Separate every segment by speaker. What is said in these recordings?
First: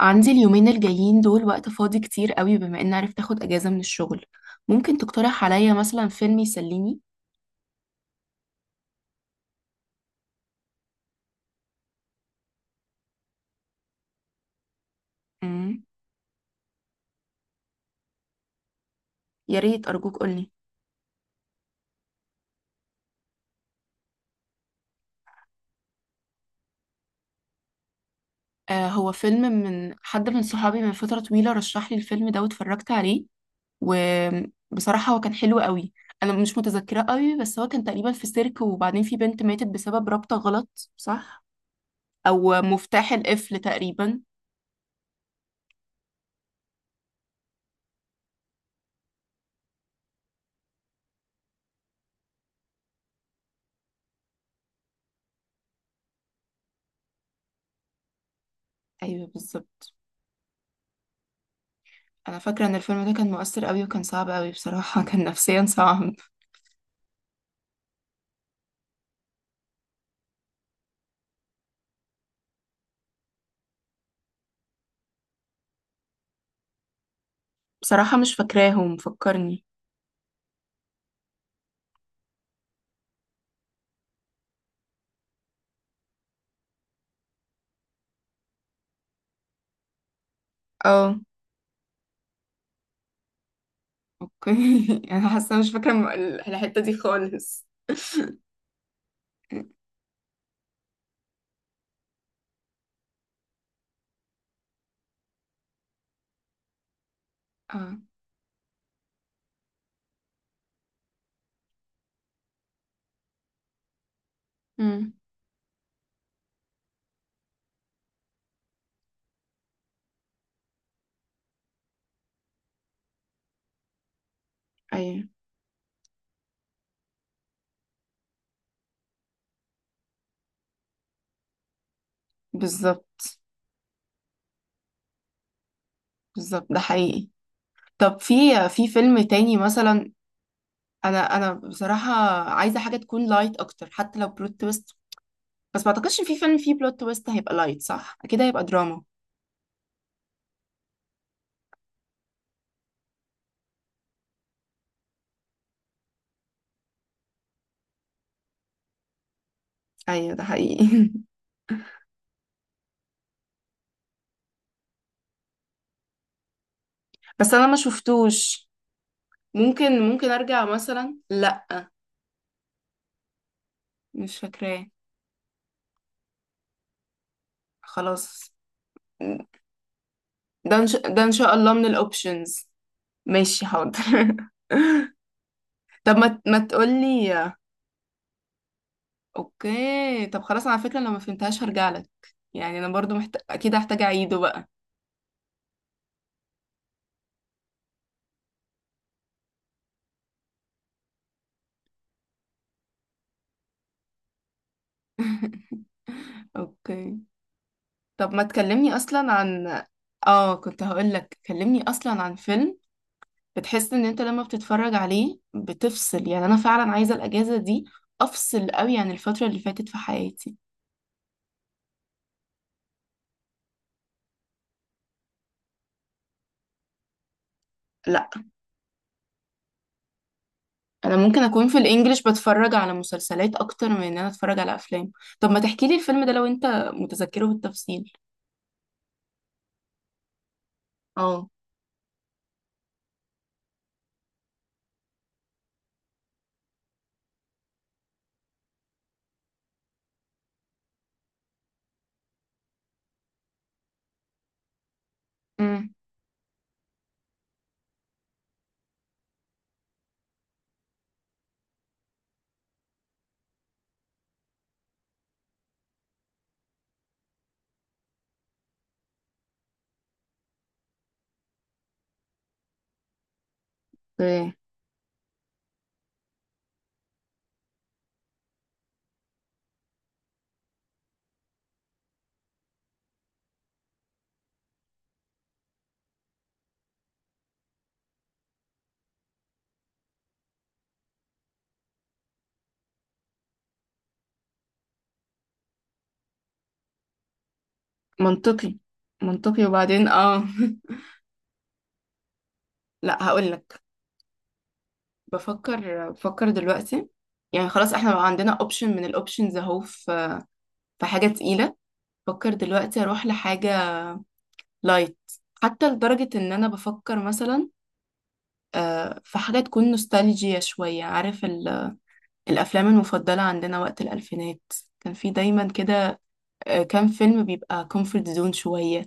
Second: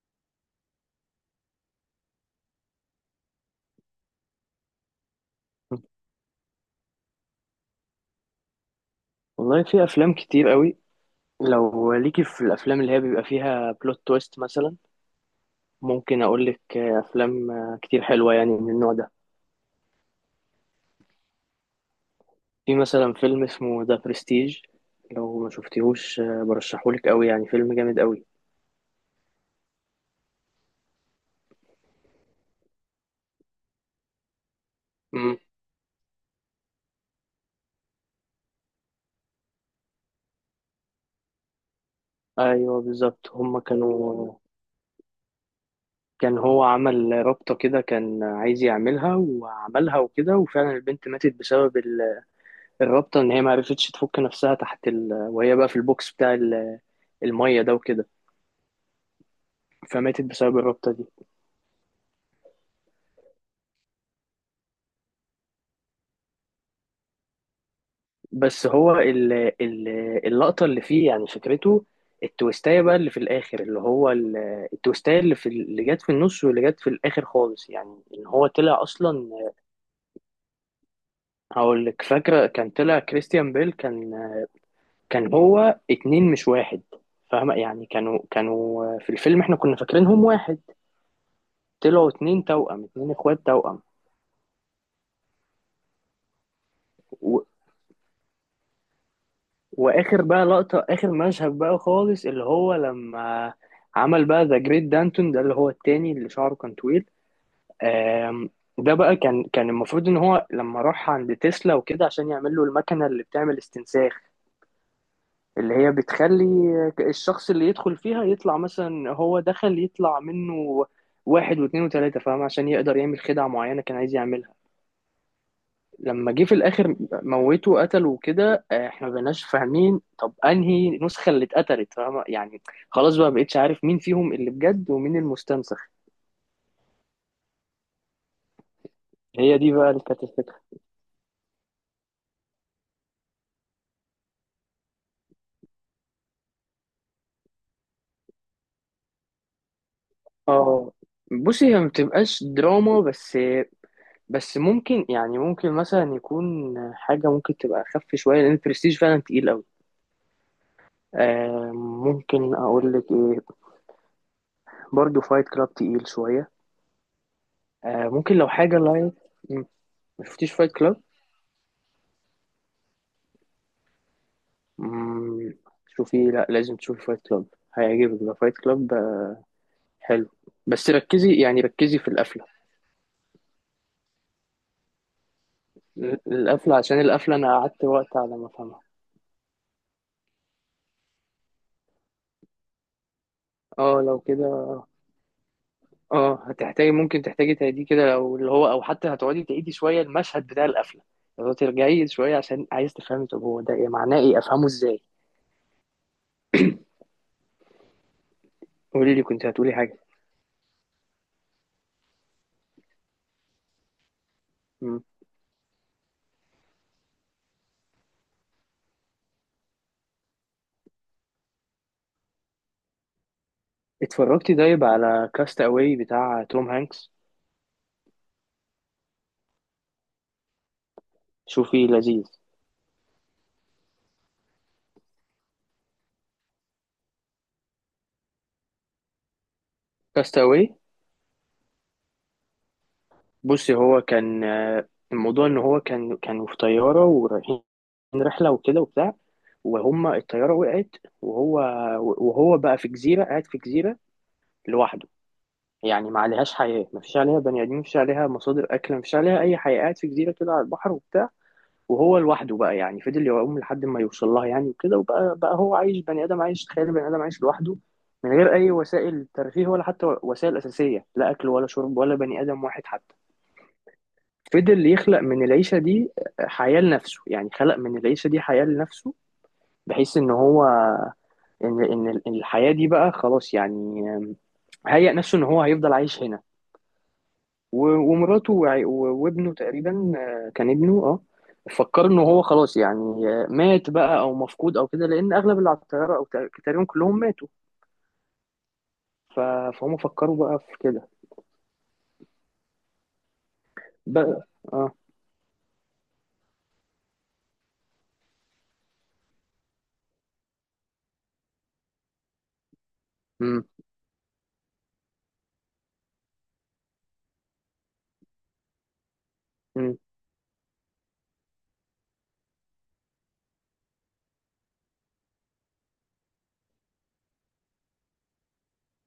Speaker 1: عندي اليومين الجايين دول وقت فاضي كتير قوي بما اني عرفت اخد اجازة من الشغل. ممكن تقترح عليا مثلا فيلم يسليني؟
Speaker 2: والله في افلام كتير قوي. لو ليكي في الافلام اللي هي بيبقى فيها بلوت تويست مثلا،
Speaker 1: امم.
Speaker 2: ممكن اقول لك افلام كتير حلوه يعني من النوع ده.
Speaker 1: يا ريت ارجوك قولي.
Speaker 2: في مثلا فيلم اسمه ذا برستيج. لو ما شفتيهوش برشحهولك قوي، يعني فيلم جامد قوي.
Speaker 1: آه، هو فيلم من حد من صحابي من فترة طويلة رشح لي الفيلم ده واتفرجت عليه، وبصراحة هو كان
Speaker 2: امم
Speaker 1: حلو قوي. انا مش متذكرة قوي بس هو كان تقريبا في سيرك، وبعدين في بنت ماتت بسبب رابطة غلط، صح؟ او
Speaker 2: ايوه
Speaker 1: مفتاح
Speaker 2: بالظبط،
Speaker 1: القفل
Speaker 2: هما
Speaker 1: تقريبا.
Speaker 2: كانوا. كان هو عمل رابطه كده، كان عايز يعملها وعملها وكده، وفعلا البنت ماتت بسبب الرابطه ان هي ما عرفتش تفك نفسها تحت وهي بقى في البوكس بتاع الميه ده وكده.
Speaker 1: ايوه بالظبط.
Speaker 2: فماتت بسبب الرابطة دي.
Speaker 1: انا فاكره ان الفيلم ده كان مؤثر قوي وكان صعب قوي، بصراحه كان نفسيا صعب.
Speaker 2: بس هو ال ال اللقطة اللي فيه يعني فكرته، التويستاية بقى اللي في الآخر، اللي هو التويستاية اللي في اللي جت في النص واللي جت في الآخر خالص، يعني
Speaker 1: بصراحة
Speaker 2: إن
Speaker 1: مش
Speaker 2: هو طلع
Speaker 1: فاكراهم،
Speaker 2: أصلا.
Speaker 1: فكرني.
Speaker 2: هقول لك فاكرة، كان طلع كريستيان بيل، كان هو اتنين مش واحد، فاهمة يعني، كانوا في الفيلم احنا كنا فاكرينهم واحد.
Speaker 1: اه.
Speaker 2: طلعوا اتنين توأم، اتنين اخوات توأم.
Speaker 1: اوكي. انا حاسه مش فاكره الحته دي خالص.
Speaker 2: واخر بقى لقطة، اخر مشهد بقى خالص، اللي هو لما عمل بقى ذا جريت دانتون، ده اللي هو التاني اللي شعره كان طويل.
Speaker 1: اه.
Speaker 2: آم، ده بقى كان المفروض ان هو لما راح عند تسلا وكده عشان يعمل له المكنة اللي بتعمل استنساخ،
Speaker 1: امم.
Speaker 2: اللي هي بتخلي الشخص اللي يدخل فيها يطلع، مثلا هو دخل يطلع منه واحد واثنين وثلاثة، فاهم، عشان يقدر يعمل خدعة معينة كان عايز يعملها.
Speaker 1: ايوه
Speaker 2: لما جه في الاخر، موته قتله وكده. احنا ما بقيناش فاهمين طب انهي نسخه اللي اتقتلت، فاهمة؟ يعني خلاص بقى ما
Speaker 1: بالظبط.
Speaker 2: بقتش عارف مين فيهم اللي بجد ومين المستنسخ.
Speaker 1: بالظبط ده حقيقي. طب في فيلم تاني
Speaker 2: هي دي بقى اللي
Speaker 1: مثلا.
Speaker 2: كانت الفكرة.
Speaker 1: انا بصراحه عايزه حاجه تكون لايت اكتر حتى لو بلوت تويست، بس ما اعتقدش في فيلم فيه بلوت تويست هيبقى لايت، صح؟ اكيد هيبقى دراما.
Speaker 2: اه، بصي هي ما بتبقاش دراما بس. بس ممكن يعني ممكن مثلا يكون حاجة ممكن تبقى أخف شوية، لأن البرستيج فعلا تقيل أوي.
Speaker 1: ايوه ده حقيقي.
Speaker 2: آه ممكن أقول لك إيه، برضه فايت كلاب تقيل شوية.
Speaker 1: بس انا ما
Speaker 2: آه ممكن لو
Speaker 1: شفتوش.
Speaker 2: حاجة لايت. مم،
Speaker 1: ممكن
Speaker 2: مشفتيش
Speaker 1: ارجع
Speaker 2: فايت كلاب؟
Speaker 1: مثلا، لا. مش فاكراه.
Speaker 2: مم، شوفي، لا لازم تشوفي فايت كلاب. هيعجبك ده
Speaker 1: خلاص.
Speaker 2: فايت كلاب، حلو. بس
Speaker 1: ده ان
Speaker 2: ركزي،
Speaker 1: شاء
Speaker 2: يعني
Speaker 1: الله من
Speaker 2: ركزي في القفلة.
Speaker 1: الاوبشنز. ماشي حاضر. طب ما
Speaker 2: القفلة عشان
Speaker 1: تقولي.
Speaker 2: القفلة أنا قعدت وقت على ما أفهمها.
Speaker 1: اوكي طب خلاص، على فكرة لو ما فهمتهاش هرجع لك. يعني انا برضو اكيد هحتاج
Speaker 2: اه لو
Speaker 1: اعيده
Speaker 2: كده،
Speaker 1: بقى.
Speaker 2: اه هتحتاجي، ممكن تحتاجي تعيدي كده لو اللي هو، أو حتى هتقعدي تعيدي شوية المشهد بتاع القفلة، لو ترجعي شوية عشان عايز تفهمي طب هو ده إيه، معناه إيه، أفهمه إزاي.
Speaker 1: اوكي طب ما تكلمني
Speaker 2: قولي لي،
Speaker 1: اصلا
Speaker 2: كنت هتقولي
Speaker 1: عن.
Speaker 2: حاجة.
Speaker 1: اه كنت هقول لك كلمني اصلا عن فيلم بتحس ان انت لما بتتفرج
Speaker 2: مم.
Speaker 1: عليه بتفصل، يعني انا فعلا عايزة الاجازة دي افصل قوي عن الفترة اللي فاتت في حياتي.
Speaker 2: اتفرجتي طيب على كاست أواي بتاع توم هانكس؟
Speaker 1: لا، انا ممكن اكون في
Speaker 2: شوفي
Speaker 1: الانجليش
Speaker 2: لذيذ.
Speaker 1: بتفرج على مسلسلات اكتر من ان انا اتفرج على افلام. طب ما تحكي لي الفيلم ده لو انت متذكره بالتفصيل.
Speaker 2: كاست أواي،
Speaker 1: اه.
Speaker 2: بصي هو كان الموضوع ان هو كانوا في طياره ورايحين رحله وكده وبتاع. وهم الطياره وقعت، وهو وهو بقى في جزيره، قاعد في جزيره لوحده.
Speaker 1: امم.
Speaker 2: يعني ما عليهاش حياه، ما فيش عليها بني ادمين، ما فيش عليها مصادر اكل، ما فيش عليها اي حياه، قاعد في جزيره كده على البحر وبتاع. وهو لوحده بقى، يعني فضل يعوم لحد ما يوصل لها يعني وكده، وبقى هو عايش، بني ادم عايش، تخيل بني ادم عايش لوحده من غير اي وسائل ترفيه ولا حتى وسائل اساسيه، لا اكل ولا شرب ولا بني ادم واحد حتى.
Speaker 1: إيه.
Speaker 2: فضل يخلق من العيشة دي حياة لنفسه، يعني خلق من العيشة دي حياة لنفسه، بحيث ان هو ان الحياة دي بقى خلاص، يعني هيأ نفسه ان هو هيفضل عايش هنا ومراته وابنه تقريبا. كان ابنه. اه فكر ان هو خلاص يعني مات بقى او مفقود او كده، لان اغلب اللي على الطيارة او تقريبا كلهم ماتوا.
Speaker 1: منطقي.
Speaker 2: ف-
Speaker 1: منطقي،
Speaker 2: فهم
Speaker 1: وبعدين
Speaker 2: فكروا
Speaker 1: اه.
Speaker 2: بقى في كده
Speaker 1: لا هقول لك.
Speaker 2: بقى. اه
Speaker 1: بفكر دلوقتي، يعني خلاص احنا بقى عندنا اوبشن من الاوبشنز اهو، في في حاجه تقيله. بفكر دلوقتي اروح
Speaker 2: امم
Speaker 1: لحاجه لايت، حتى لدرجه ان انا بفكر مثلا في حاجه تكون نوستالجيا شويه، عارف؟ الأفلام المفضلة عندنا وقت الألفينات كان في دايما كده. كام فيلم بيبقى كومفورت زون شوية،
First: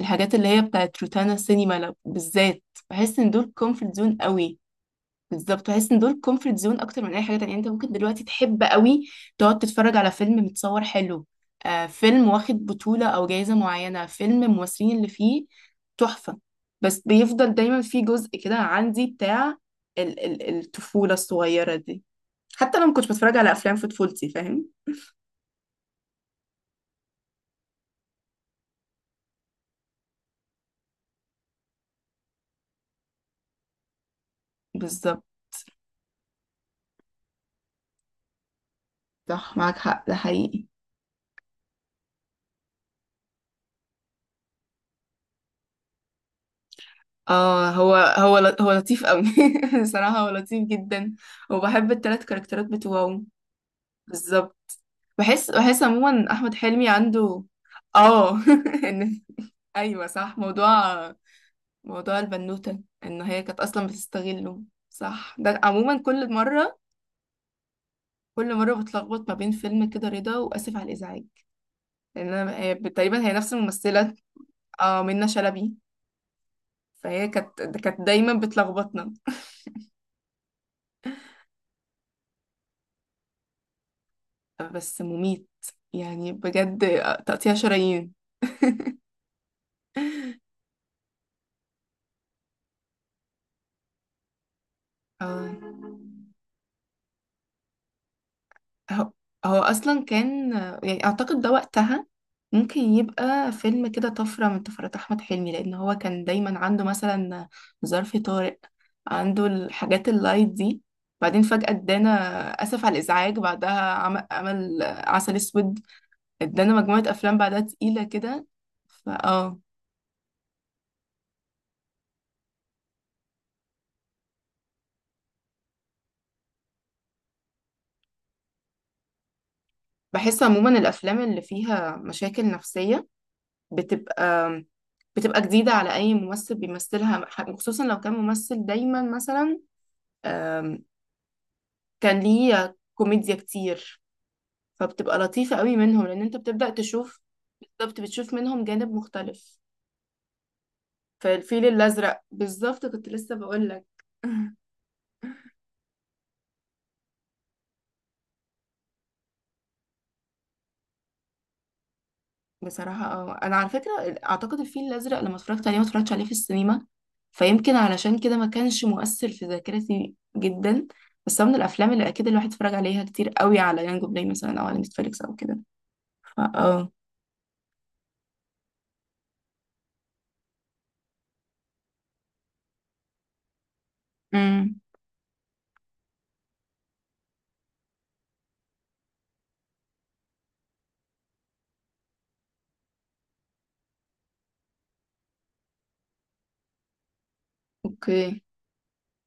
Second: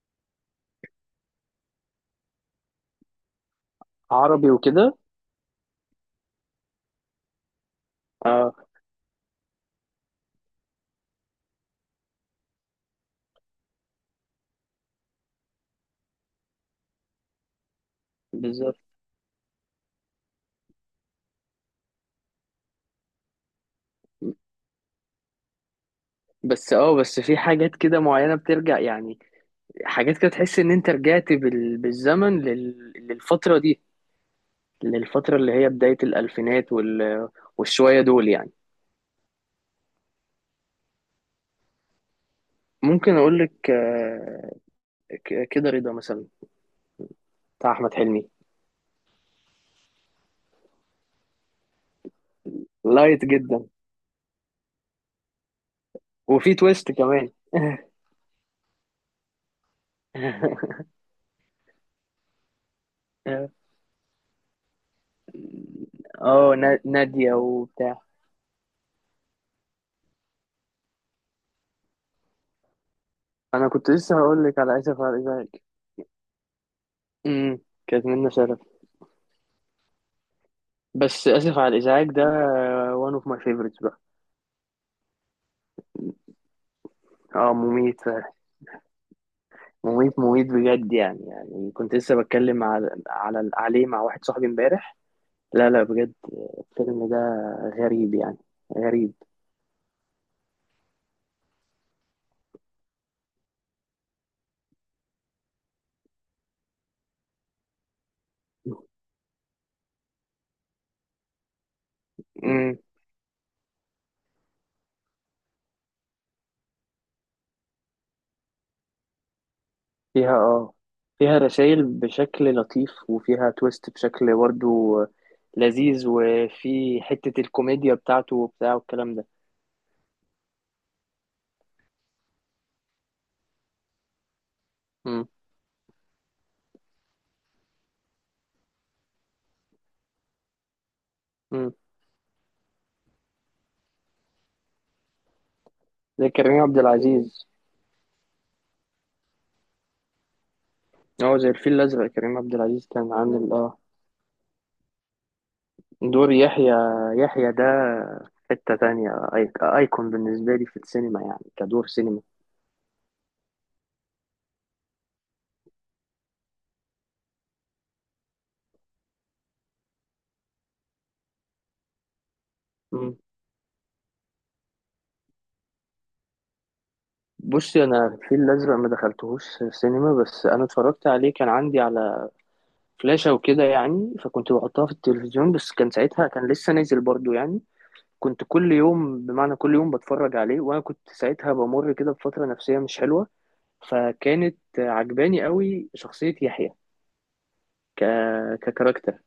Speaker 1: الحاجات اللي هي بتاعت روتانا سينما بالذات، بحس إن دول كومفورت زون
Speaker 2: عربي
Speaker 1: قوي.
Speaker 2: وكده.
Speaker 1: بالظبط بحس إن دول كومفورت زون أكتر من أي حاجة تانية. يعني أنت ممكن دلوقتي تحب
Speaker 2: اه
Speaker 1: قوي تقعد تتفرج على فيلم متصور حلو، فيلم واخد بطولة أو جايزة معينة، فيلم الممثلين اللي فيه تحفة، بس بيفضل دايما في جزء كده
Speaker 2: بالظبط.
Speaker 1: عندي بتاع الطفولة الصغيرة دي، حتى لو ما كنتش بتفرج على افلام في طفولتي، فاهم؟
Speaker 2: بس في حاجات كده معينة بترجع يعني، حاجات كده تحس ان انت رجعت بالزمن للفترة دي،
Speaker 1: بالظبط،
Speaker 2: للفترة اللي هي بداية الألفينات والشوية دول يعني.
Speaker 1: صح معاك حق، ده حقيقي.
Speaker 2: ممكن اقول لك كده رضا مثلا،
Speaker 1: اه
Speaker 2: بتاع أحمد حلمي،
Speaker 1: هو لطيف قوي. بصراحة هو لطيف جدا، وبحب التلات كاركترات بتوعه.
Speaker 2: لايت جدا،
Speaker 1: بالظبط، بحس عموما
Speaker 2: وفي
Speaker 1: احمد حلمي
Speaker 2: تويست كمان.
Speaker 1: عنده. اه. ان ايوه صح، موضوع البنوتة ان هي كانت اصلا بتستغله، صح. ده عموما كل
Speaker 2: اه
Speaker 1: مرة
Speaker 2: نادية وبتاع.
Speaker 1: كل مرة بتلخبط ما بين فيلم كده رضا واسف على الازعاج، لان تقريبا هي نفس
Speaker 2: انا كنت
Speaker 1: الممثلة.
Speaker 2: لسه هقول لك على
Speaker 1: اه
Speaker 2: اسف على
Speaker 1: منة
Speaker 2: الازعاج.
Speaker 1: شلبي. فهي
Speaker 2: امم
Speaker 1: كانت
Speaker 2: كانت منة
Speaker 1: دايما
Speaker 2: شلبي.
Speaker 1: بتلخبطنا.
Speaker 2: بس اسف على الازعاج ده one of my favorites بقى.
Speaker 1: بس مميت، يعني بجد تقطيع
Speaker 2: اه مميت
Speaker 1: شرايين.
Speaker 2: فعلا، مميت مميت بجد. يعني كنت لسه بتكلم على عليه مع واحد صاحبي امبارح.
Speaker 1: اه
Speaker 2: لا لا بجد، الفيلم ده غريب يعني،
Speaker 1: هو
Speaker 2: غريب.
Speaker 1: هو اصلا كان، يعني اعتقد ده وقتها ممكن يبقى فيلم كده طفرة من طفرات احمد حلمي، لان هو كان دايما عنده مثلا ظرف طارق، عنده الحاجات اللايت دي، بعدين فجأة ادانا
Speaker 2: امم
Speaker 1: اسف على الازعاج، بعدها عمل عسل اسود، ادانا مجموعة افلام بعدها تقيلة كده. فاه
Speaker 2: فيها فيها رسائل بشكل لطيف، وفيها تويست بشكل برضه لذيذ، وفي حتة الكوميديا بتاعته وبتاع والكلام ده.
Speaker 1: بحس عموما الافلام اللي فيها مشاكل نفسيه بتبقى
Speaker 2: امم
Speaker 1: بتبقى جديده على اي ممثل بيمثلها، خصوصا لو كان ممثل دايما مثلا آم،
Speaker 2: امم
Speaker 1: كان ليه كوميديا كتير، فبتبقى لطيفه قوي منهم لان
Speaker 2: زي
Speaker 1: انت
Speaker 2: كريم
Speaker 1: بتبدا
Speaker 2: عبد
Speaker 1: تشوف،
Speaker 2: العزيز.
Speaker 1: بالظبط بتشوف منهم جانب مختلف.
Speaker 2: هو زي
Speaker 1: فالفيل
Speaker 2: الفيل الأزرق،
Speaker 1: الازرق،
Speaker 2: كريم عبد
Speaker 1: بالظبط
Speaker 2: العزيز
Speaker 1: كنت
Speaker 2: كان
Speaker 1: لسه
Speaker 2: عامل
Speaker 1: بقول لك.
Speaker 2: دور يحيى. يحيى ده في حتة تانية أيكون بالنسبة لي في السينما، يعني كدور سينما.
Speaker 1: بصراحة انا على فكرة اعتقد الفيل الازرق لما اتفرجت عليه ما اتفرجتش عليه في السينما، فيمكن علشان كده ما كانش مؤثر في ذاكرتي جدا. بس هو من الافلام اللي اكيد الواحد اتفرج عليها
Speaker 2: مم.
Speaker 1: كتير قوي على يانجو بلاي مثلا او على نتفليكس او كده. فا. اه.
Speaker 2: بصي أنا الفيل الأزرق ما دخلتهوش سينما، بس أنا اتفرجت عليه، كان عندي على فلاشة وكده يعني، فكنت
Speaker 1: امم.
Speaker 2: بحطها في التلفزيون، بس كان ساعتها كان لسه نازل برضو يعني. كنت كل يوم، بمعنى كل يوم بتفرج عليه، وأنا كنت ساعتها بمر كده بفترة نفسية مش حلوة، فكانت عجباني قوي شخصية يحيى ك...
Speaker 1: اوكي.
Speaker 2: ككاركتر.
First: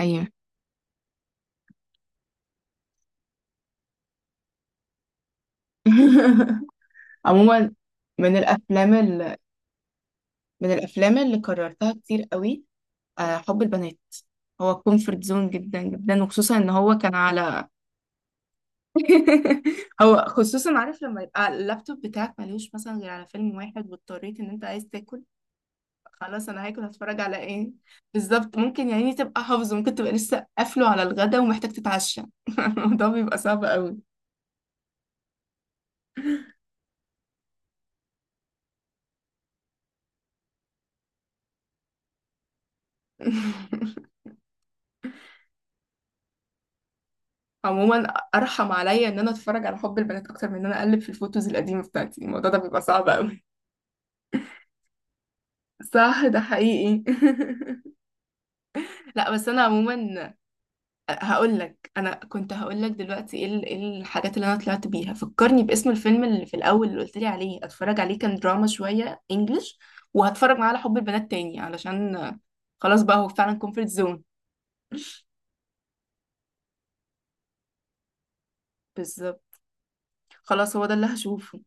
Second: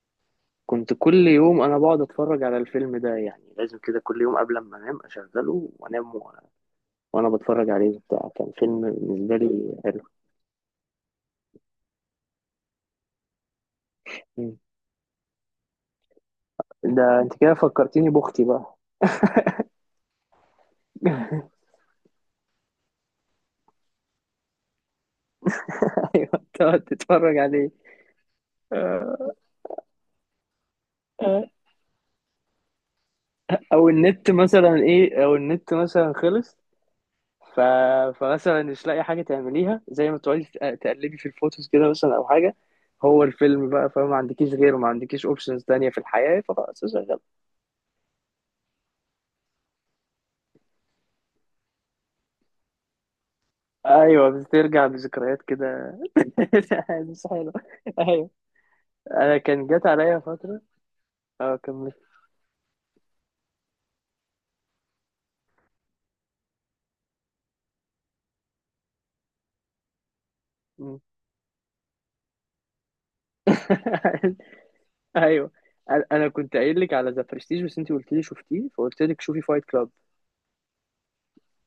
Speaker 1: ايوه.
Speaker 2: كنت كل يوم انا بقعد اتفرج على الفيلم ده، يعني لازم كده كل يوم قبل ما انام اشغله وانام وانا بتفرج
Speaker 1: عموما
Speaker 2: عليه وبتاع،
Speaker 1: من
Speaker 2: كان فيلم
Speaker 1: الافلام
Speaker 2: بالنسبه لي حلو.
Speaker 1: من الافلام اللي كررتها كتير قوي، حب البنات.
Speaker 2: مم.
Speaker 1: هو كومفورت زون جدا جدا، وخصوصا ان هو كان
Speaker 2: ده انت كده
Speaker 1: على.
Speaker 2: فكرتيني باختي بقى.
Speaker 1: هو خصوصا، عارف لما يبقى اللابتوب بتاعك ملهوش مثلا غير على فيلم واحد، واضطريت ان انت عايز تاكل،
Speaker 2: ايوه
Speaker 1: خلاص انا
Speaker 2: تقعد
Speaker 1: هاكل هتفرج على
Speaker 2: تتفرج عليه.
Speaker 1: ايه؟ بالظبط، ممكن يعني
Speaker 2: آه،
Speaker 1: تبقى حافظه، ممكن تبقى لسه قافله على الغدا
Speaker 2: آه.
Speaker 1: ومحتاج تتعشى. الموضوع بيبقى صعب
Speaker 2: او
Speaker 1: قوي.
Speaker 2: النت مثلا ايه، او النت مثلا خلص. ف... فمثلا مش لاقي حاجه تعمليها زي ما تقعدي تقلبي في الفوتوز كده مثلا او حاجه، هو الفيلم بقى، فما عندكيش غيره، ما عندكيش اوبشنز تانية في الحياه، فخلاص.
Speaker 1: عموما ارحم عليا ان انا اتفرج على حب البنات اكتر من ان انا اقلب في الفوتوز القديمه بتاعتي، الموضوع ده بيبقى صعب قوي.
Speaker 2: ايوه بترجع بذكريات كده.
Speaker 1: صح ده حقيقي.
Speaker 2: مش حلو. ايوه.
Speaker 1: لا
Speaker 2: انا
Speaker 1: بس انا
Speaker 2: كان جات عليا
Speaker 1: عموما
Speaker 2: فتره. اه
Speaker 1: هقول لك،
Speaker 2: كملت.
Speaker 1: انا كنت هقول لك دلوقتي ايه إيه الحاجات اللي انا طلعت بيها، فكرني باسم الفيلم اللي في الاول اللي قلت لي عليه اتفرج عليه، كان دراما شويه انجلش، وهتفرج معاه على حب
Speaker 2: مم.
Speaker 1: البنات تاني علشان خلاص بقى هو فعلا كومفورت زون.
Speaker 2: ايوه. انا كنت قايل لك على ذا برستيج، بس انت قلت لي شفتيه، فقلت لك شوفي
Speaker 1: بالظبط،
Speaker 2: فايت كلاب.
Speaker 1: خلاص هو ده اللي هشوفه.